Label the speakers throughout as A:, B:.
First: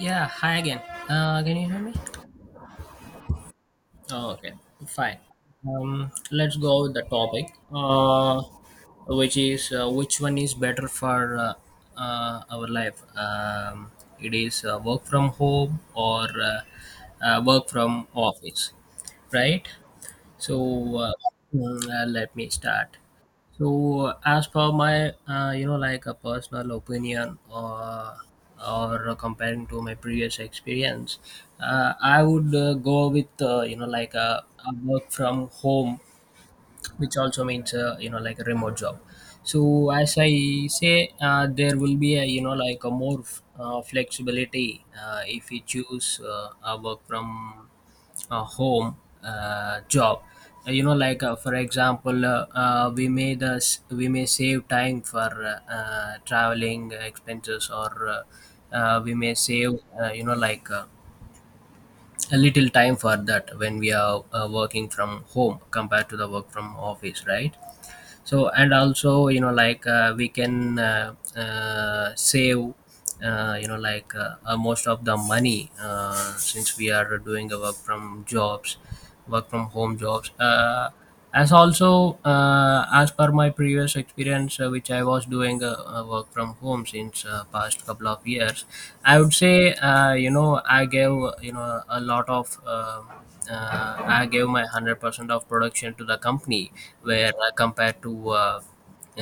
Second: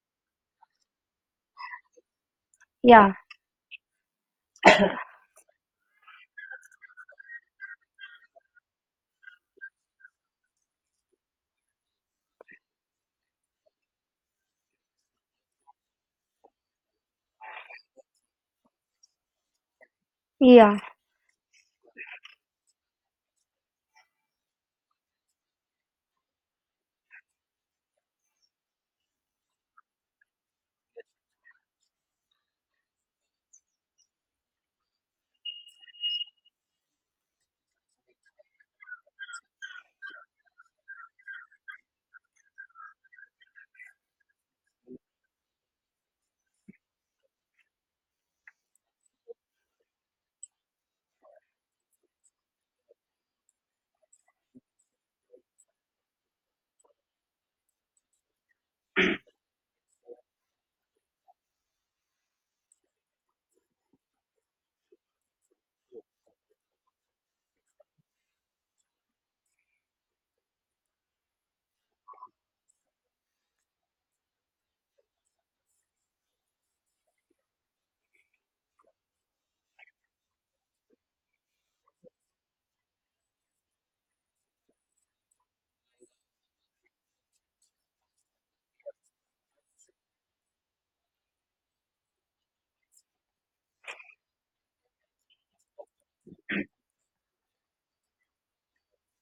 A: Yeah, hi again. Can you hear me?
B: Yeah,
A: Oh, okay, fine. Let's go with the topic, which is which one is better for our life? It is work from home or work from office, right? So
B: yeah.
A: let me start. So as per my you know like a personal opinion or comparing to my previous experience, I would go with you know like a work from home, which also means you know like a remote job. So as I say, there will be a you know like a more flexibility if we choose a work from a home job. You know like for example we may save time for traveling expenses or we may save you know like a little time for that when we are working from home compared to the work from office, right? So and also you know like we can save you know like most of the money since we are doing the work from home jobs. As also as per my previous experience, which I was doing work from home since past couple of years, I would say you know I gave you know a lot of uh, I gave my 100% of production to the company where compared to uh,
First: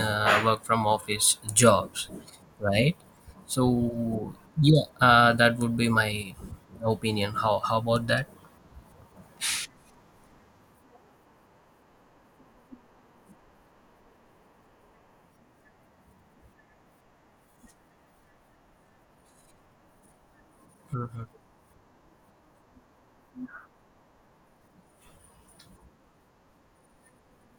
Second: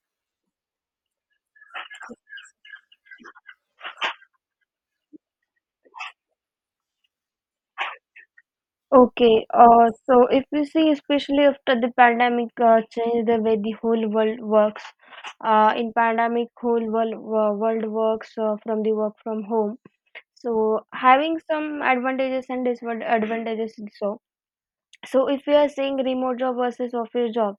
A: work from office jobs, right? So yeah, that would be my opinion. How about that?
B: Okay. So if you see, especially after the pandemic, changed the way the whole world works. In pandemic, world works from the work from home. So
A: Mm-hmm.
B: having some advantages and disadvantages. So if we are saying remote job versus office job,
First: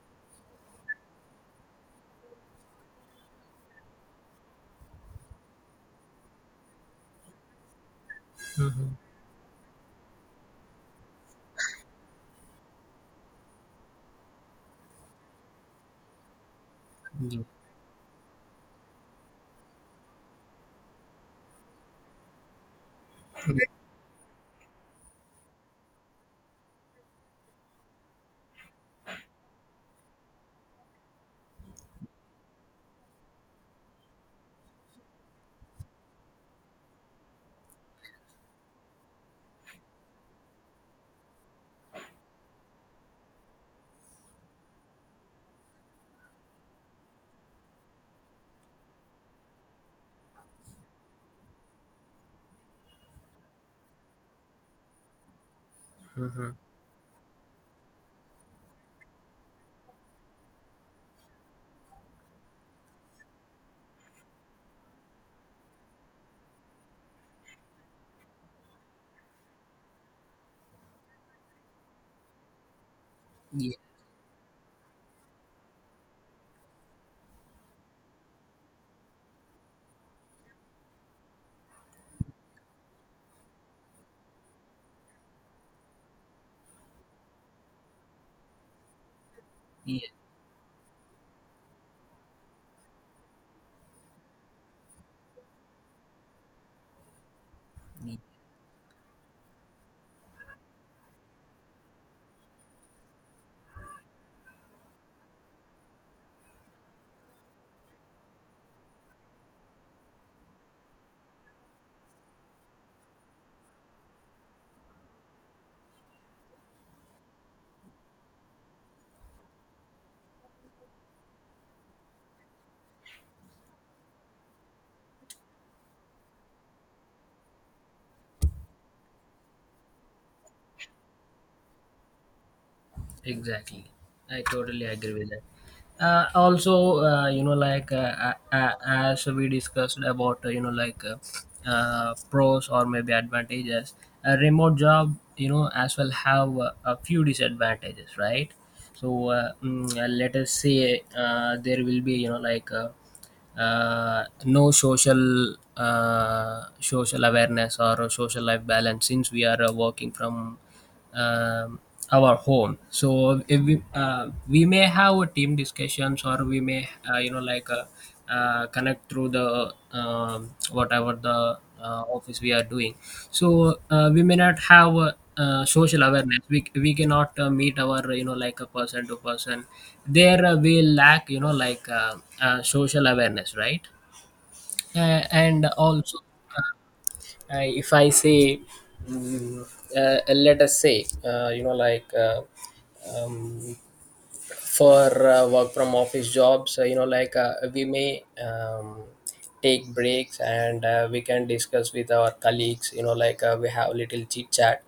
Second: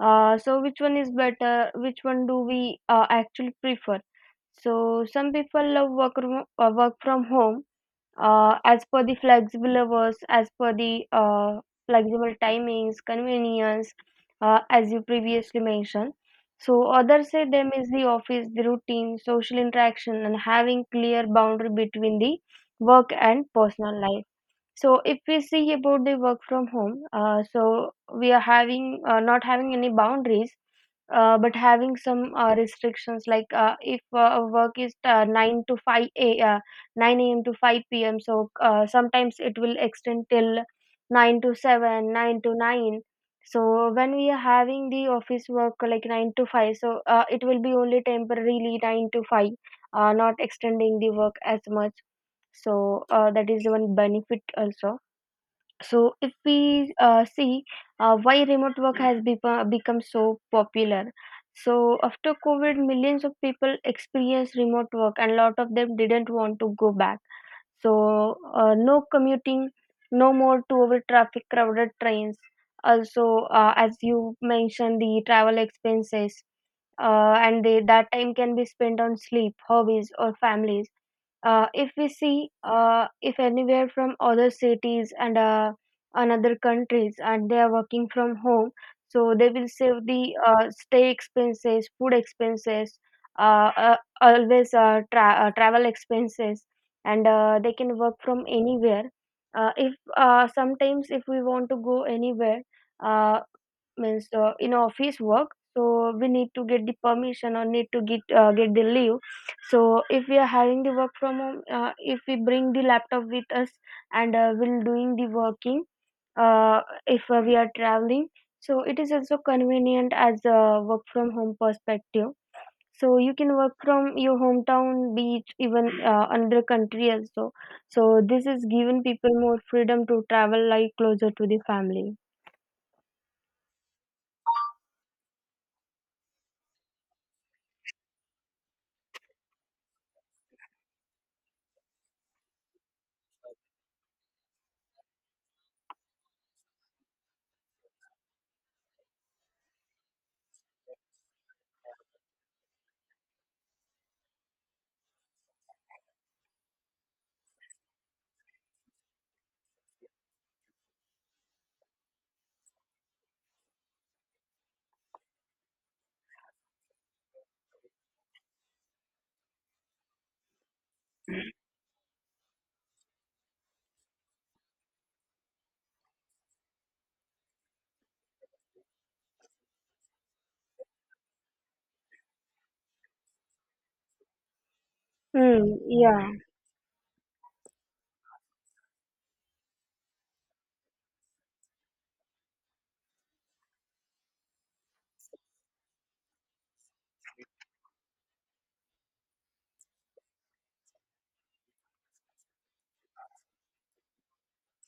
B: so which one is better? Which one do we actually prefer? So some people love work from home as
A: Mm-hmm.
B: per the flexible hours, as per the flexible timings, convenience, as you previously mentioned. So others say them is the office, the routine, social interaction, and having clear boundary between the work and
A: Yeah.
B: personal life. So if we see about the work from home, so we are having not having any boundaries, but having some restrictions. Like if a work is 9 to 5 a 9 a.m. to 5 p.m. So sometimes it will extend till 9 to 7, 9 to 9. So when we are having the office work like 9 to 5, so it will be only temporarily 9 to 5, not extending the work as much, so that is one benefit also. So if
A: Mm-hmm.
B: we see why remote work has become so popular. So after covid, millions of people experienced remote work and a lot of them didn't want to go back. So, no commuting, no more to over traffic crowded trains. Also, as you mentioned, the travel expenses, and they, that time can be spent on sleep, hobbies, or families. If we see, if anywhere from other cities and another countries, and they are working from home, so they will save
A: Yeah.
B: the stay expenses, food expenses, travel expenses, and they can work
A: Yeah.
B: from anywhere. If Sometimes if we want to go anywhere, uh, means in office work, so we need to get the permission or need to get the leave. So if we are having the work from home, if we bring the laptop with us and we'll doing the working. Uh, if we are traveling, so it is also convenient as a work from home perspective. So you can work from your hometown, beach, even another country also. So this is given people more freedom to travel like closer to the family.
A: Exactly. I totally agree with that. Also, you know, like as we discussed about, you know, like pros or maybe advantages, a remote job, you know, as well have a few disadvantages, right? So let us say there will be, you know, like no social social awareness or social life balance, since we are working from um our home. So if we, we may have a team discussions, or we may you know like connect through the whatever the office we are doing. So we may not have social awareness, we cannot meet our you know like a person to person. There we lack you know like social awareness, right? And
B: Mm,
A: also
B: yeah.
A: if I say mm, let us say you know like um, for work from office jobs, you know like we may take breaks, and we can discuss with our colleagues, you know like we have little chit chat.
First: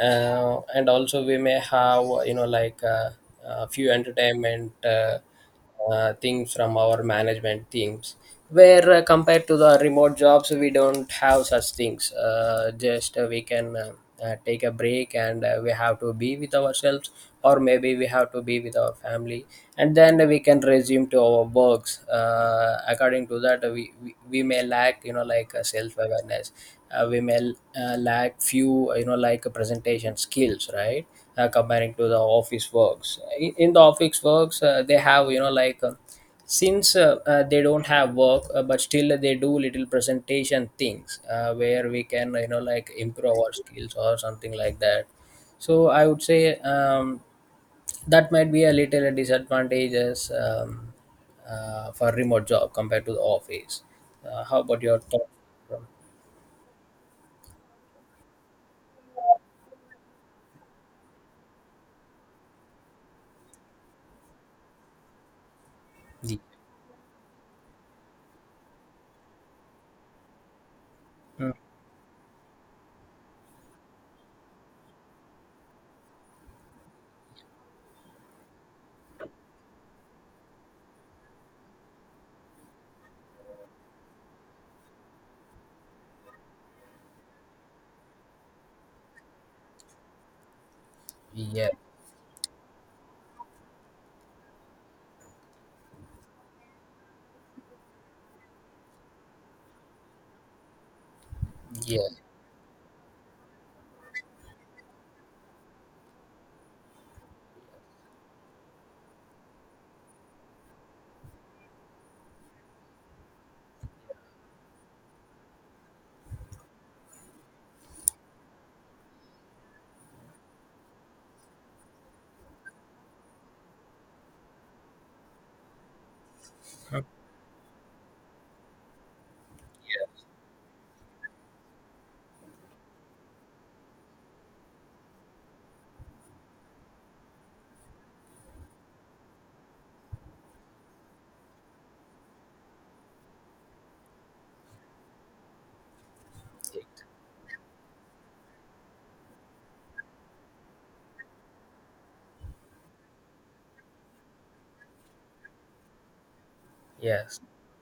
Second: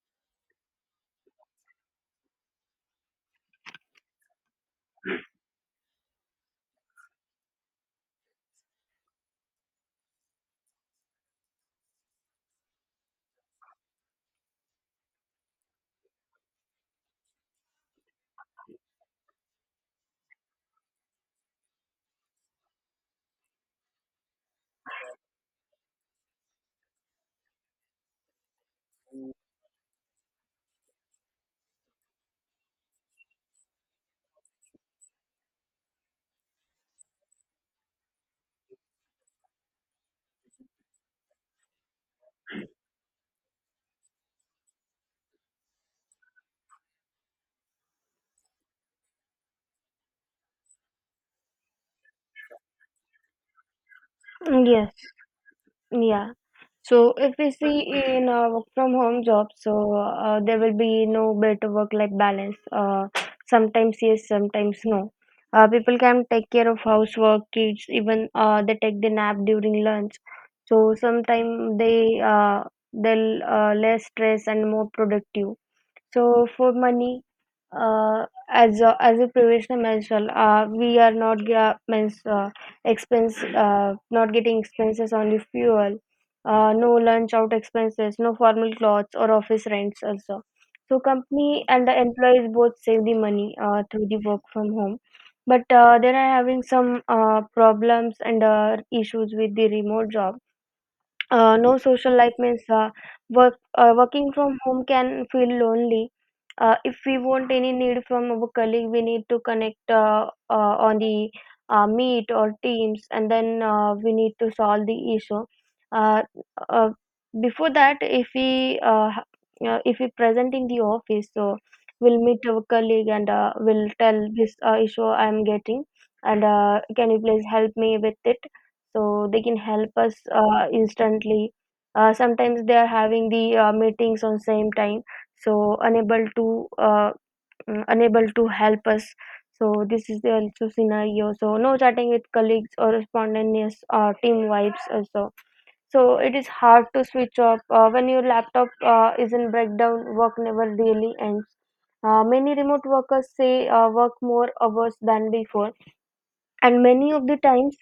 A: And also we may have you know like a few entertainment things from our management teams, where compared to the remote jobs we don't have such things. Just We can take a break, and we have to be with ourselves, or maybe we have to be with our family, and then we can resume to our works. According to that, we may lack you know like self awareness. We may lack few you know like presentation skills, right? Comparing to the office works, in the office works they have you know like since they don't have work, but still they do little presentation things, where we can you know like improve our skills or something like that. So I would say that might be a little disadvantages for remote job compared to the office. How
B: Mm,
A: about
B: yes.
A: your thoughts? from
B: Yeah. So if we see in work from home jobs, so there will be no better work-life balance. Sometimes yes, sometimes no. People can
A: the-
B: take care of housework, kids, even they take the nap during lunch. So
A: Mm,
B: sometimes they'll less stress and more productive. So for money, as a previously mentioned, we are not gra- means, expense not getting expenses on the fuel, no lunch out expenses, no formal clothes or office rents also. So company
A: yeah,
B: and the employees both save the money through the work from home, but they are having some problems and issues with the remote job. No
A: yeah,
B: social life means work. Working from home can feel lonely. If we want any need from our colleague, we need to connect on the meet or Teams, and then we need to solve the issue. Uh, uh, Before that, if we present in the office, so we'll meet our colleague and we'll tell this issue I'm getting, and can you please help me with it? So they can help us instantly. Sometimes they are having the meetings on same time, so unable to unable to help us. So this is the also scenario. So no chatting with colleagues or spontaneous team vibes also. So it is hard
A: yes,
B: to switch off when your laptop is in breakdown, work never really ends. Many remote workers say work more hours than before, and many of the
A: yes,
B: times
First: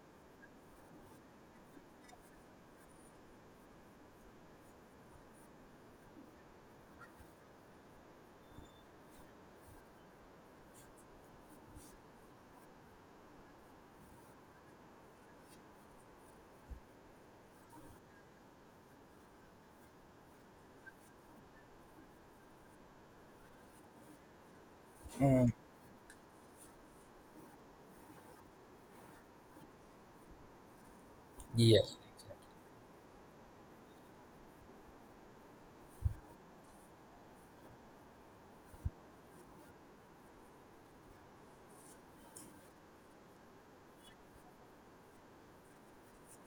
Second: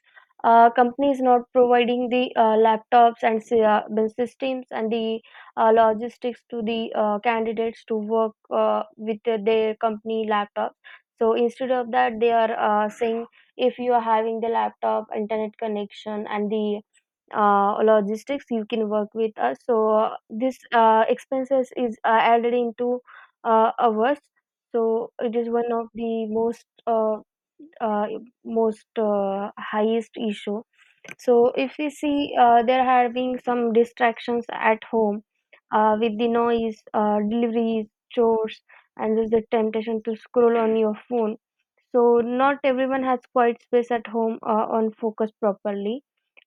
B: company is not providing the laptops and the systems and the logistics to the candidates to work with the- their company laptop. So instead of that they are saying, if you are having the laptop, internet connection and the logistics, you can work with us. So this expenses is added into ours. So it is
A: mm,
B: one of the most uh, most highest issue. So if we
A: yes,
B: see, they're having some distractions at home with the noise, deliveries, chores, and there's the temptation to scroll on your phone. So not everyone has quiet space at home on focus properly.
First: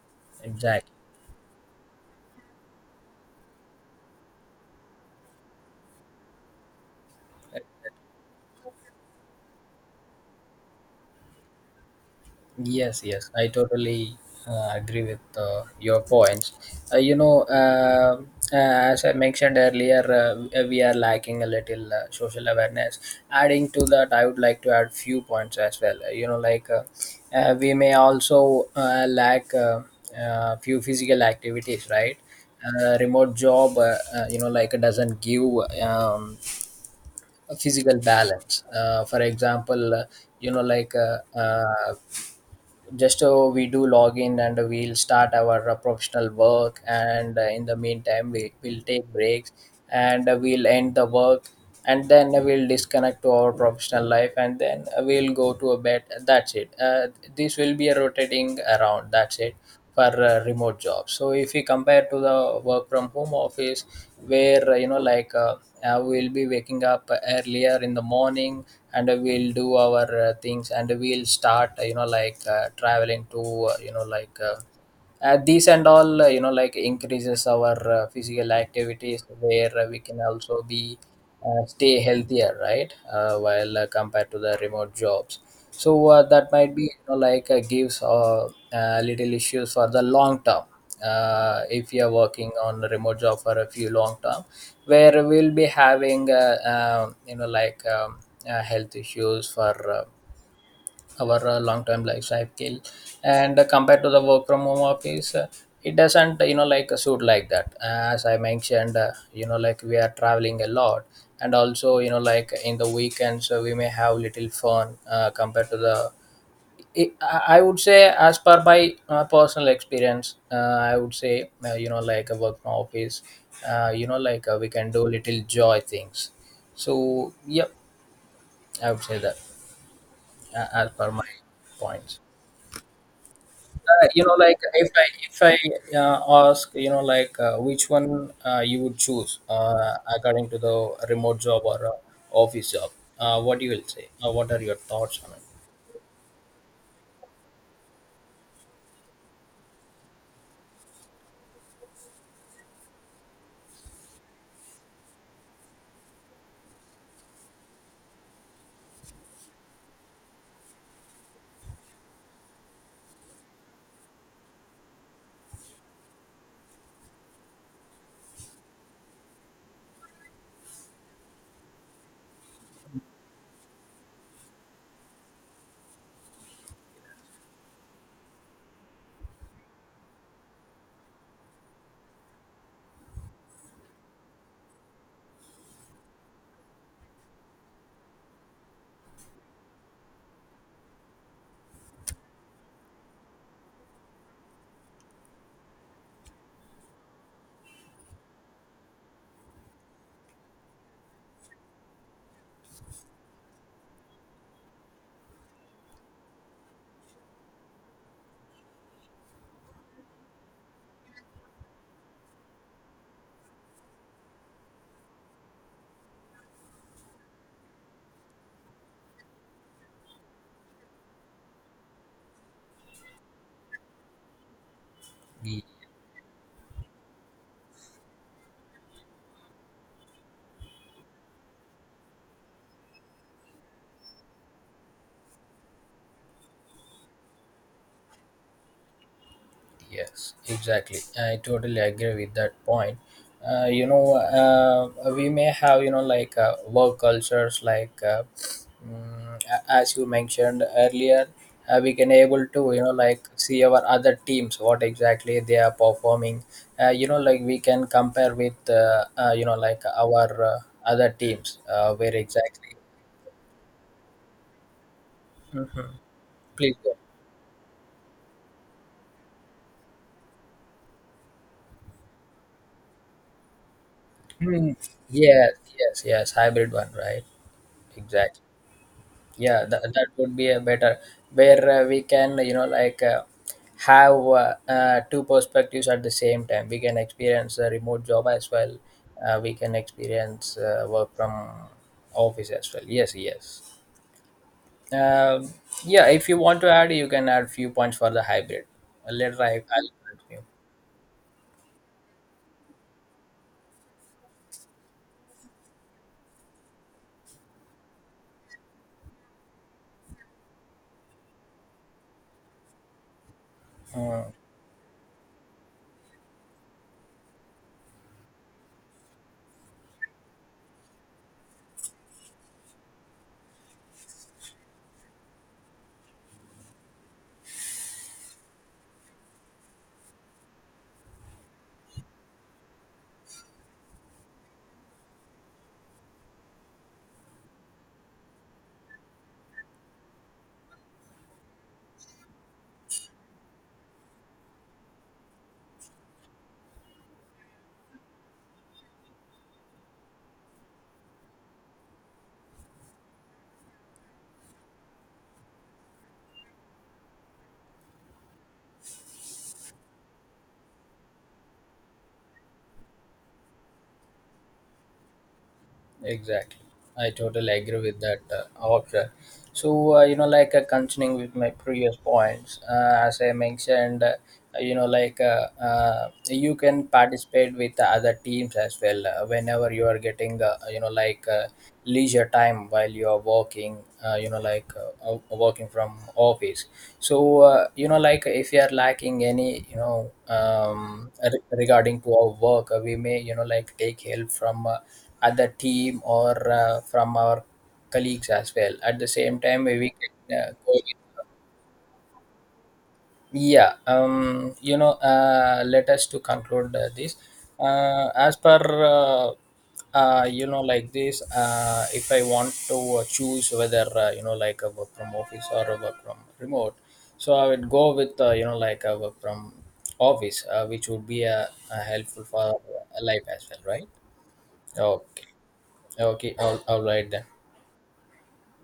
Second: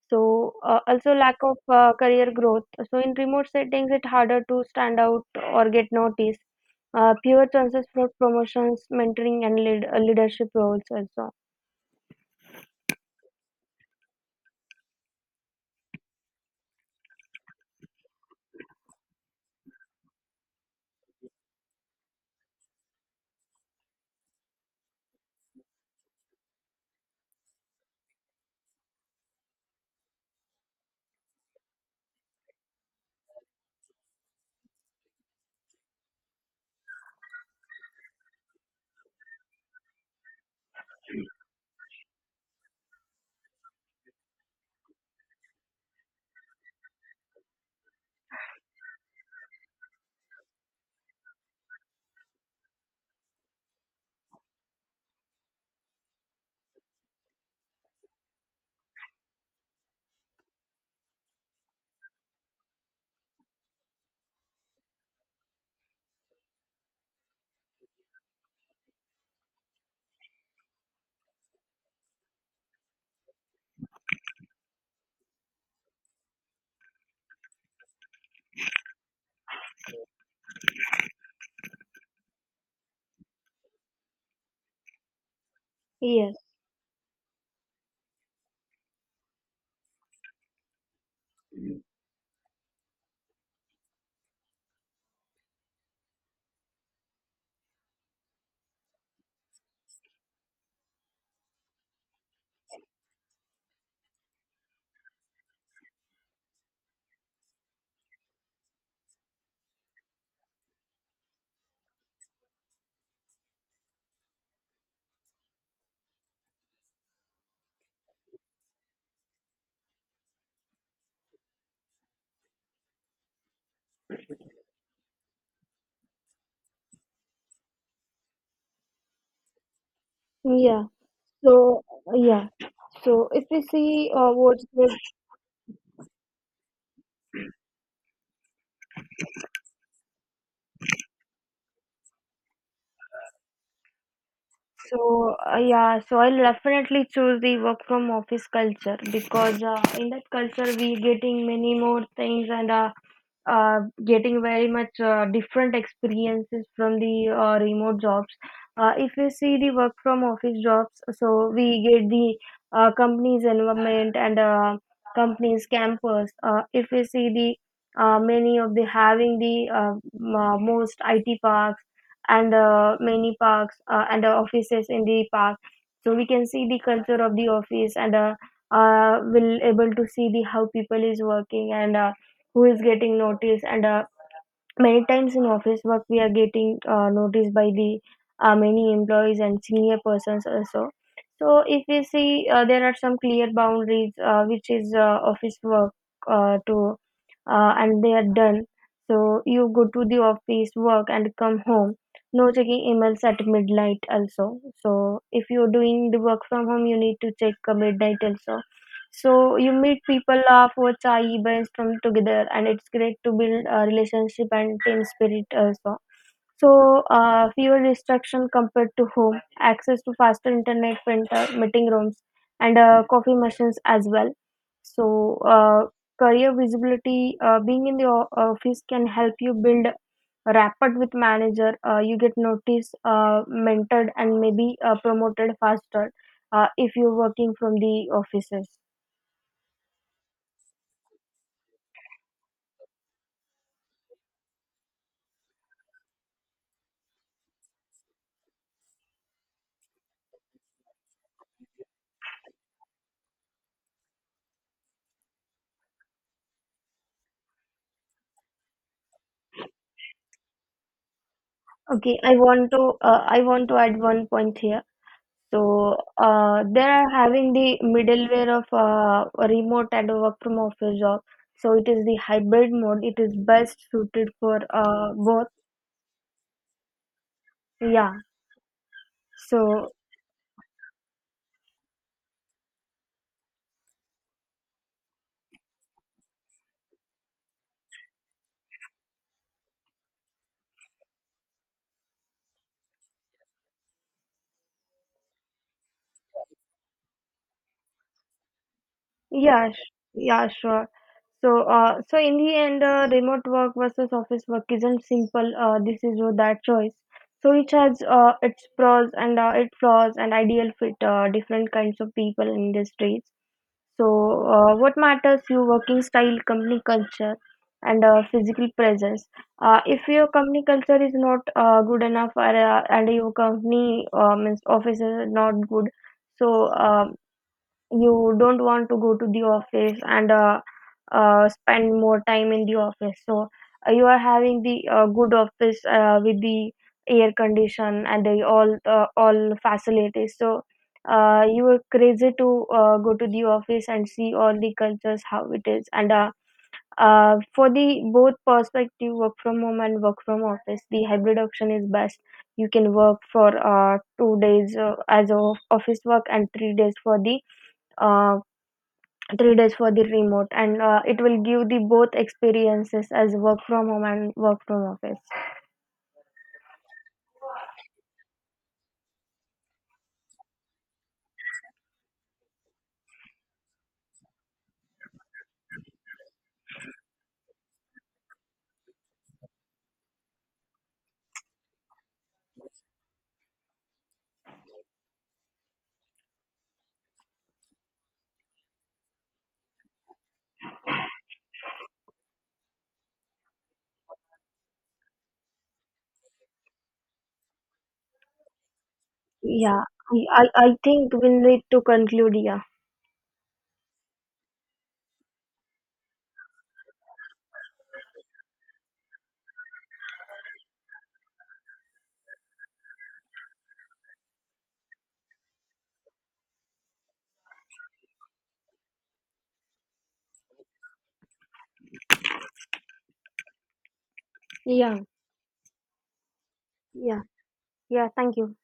B: So
A: exactly.
B: also lack of career growth. So in remote settings, it's harder to stand out or get noticed. Fewer chances for promotions, mentoring, and leadership roles also.
A: Yes, yes, I totally agree with your points. You know, as I mentioned earlier, we are lacking a little social awareness. Adding to that, I would like to add few points as well. You know, like we may also lack few physical activities, right? Remote job, you know, like doesn't give um, a physical balance. For example, you know, like just we do login, and we'll start our professional work, and in the meantime we will take breaks, and we'll end the work, and then we'll disconnect to our professional life, and then we'll go to a bed, that's it. This will be a rotating around, that's it, for remote jobs. So if we compare to the work from home office, where you know like we'll be waking up earlier in the morning, and we'll do our things, and we'll start you know like traveling to you know like these and all, you know like increases our physical activities, where we can also be stay healthier, right? While compared to the remote jobs, so
B: Yes.
A: that might be you know, like gives little issues for the long term. If you are working on a remote job for a few long term, where we'll be having you know like health issues for our long term lifestyle. And compared to the work from home office, it doesn't you know like suit like that. As I mentioned, you know like we are traveling a lot, and also you know like in the weekends we may have little fun compared to the I I would say, as per my personal experience, I would say, you know, like a work from office, you know, like we can do little joy things. So, yep, I would say that
B: Yeah.
A: as per my
B: So
A: points.
B: yeah, so if we see,
A: You know, like
B: what's the.
A: if I ask, you know, like which one you would choose according to the remote job or office job, what you will say? What are your thoughts on
B: So, so I'll definitely choose the work from office culture because in that culture we getting many more things and uh, getting very much different experiences from the remote jobs. If we see the work from office jobs, so we get the company's environment and company's campus. If we see the many of the having the most IT parks and many parks and offices in the park. So we can see the culture of the office and will able to see the how people is working and who is getting noticed and many times in office work, we are getting noticed by the many employees and senior persons also. So, if we see, there are some clear boundaries which is office work uh, to, and they are done. So, you go to the office work and come home. No checking emails at midnight also. So, if you're doing the work from home, you need to check midnight also. So you meet people, laugh, watch, chai, brainstorm together, and it's great to build a relationship and team spirit also. So fewer distraction compared to home, access to faster internet, printer, meeting rooms, and coffee machines as well. So
A: it?
B: career visibility, being in the office can help you build rapport with manager. You get noticed, mentored, and maybe promoted faster if you're working from the offices.
A: Yes, exactly. I totally agree with that point. You know, we may have, you know, like work cultures, like as you mentioned earlier, we can able to, you know, like see our other teams, what exactly they are performing. You know, like we can compare with, you know, like our other teams, where
B: Okay,
A: exactly.
B: I want to add one point here.
A: Mhm.
B: So
A: Please
B: they
A: go.
B: are having the middleware of a remote and a work from office job. So it is the hybrid mode. It is best suited for
A: Hmm.
B: both.
A: Yes, yes, yes. Hybrid one, right?
B: Yeah.
A: Exactly. Yeah,
B: So
A: that would be a better, where we can you know like have two perspectives. At the same time, we can experience a remote job as well, we can experience work from office as well. Yes, yes, um, yeah, if you want to add, you can add few points for the hybrid. Later
B: yeah, sh-
A: I'll continue.
B: yeah, sure. So so in the end, remote work versus office work isn't simple. This is your that choice. So it has its pros and its flaws and ideal fit different kinds of people in industries. So, what matters your working style, company culture, and physical presence. If your company culture is not good enough, or, and your company office is not good, so you don't want to go to the office and spend more time in the office. So you are having the good office with the air condition and the all facilities. So you are crazy to go to the office and see all the cultures how it is. And for the both perspective, work from home and work from office, the hybrid option is best. You can work for 2 days as a office work and 3 days for the uh, remote and it will give the both experiences as work from home and work from office.
A: Exactly. I totally agree with that, Akshay. So, you know, like continuing with my previous points, as I mentioned, you know, like you can participate with the other teams as well whenever you are getting, you know, like leisure time while you are working, you know, like working from office. So, you know, like if you are lacking any, you know, regarding to our work, we may, you know, like take help from. Other team or from our colleagues as well. At the same time,
B: yeah
A: we
B: i
A: can
B: i I
A: go with
B: think we'll need to conclude. Yeah.
A: yeah you know let us to conclude this as per uh, you know like this, if I want to choose whether you know like a work from office or a work from remote, so I would go with you know like a work from office, which would be helpful for life as well, right?
B: Yeah.
A: Okay. Okay, all right
B: yeah
A: then.
B: yeah, thank you.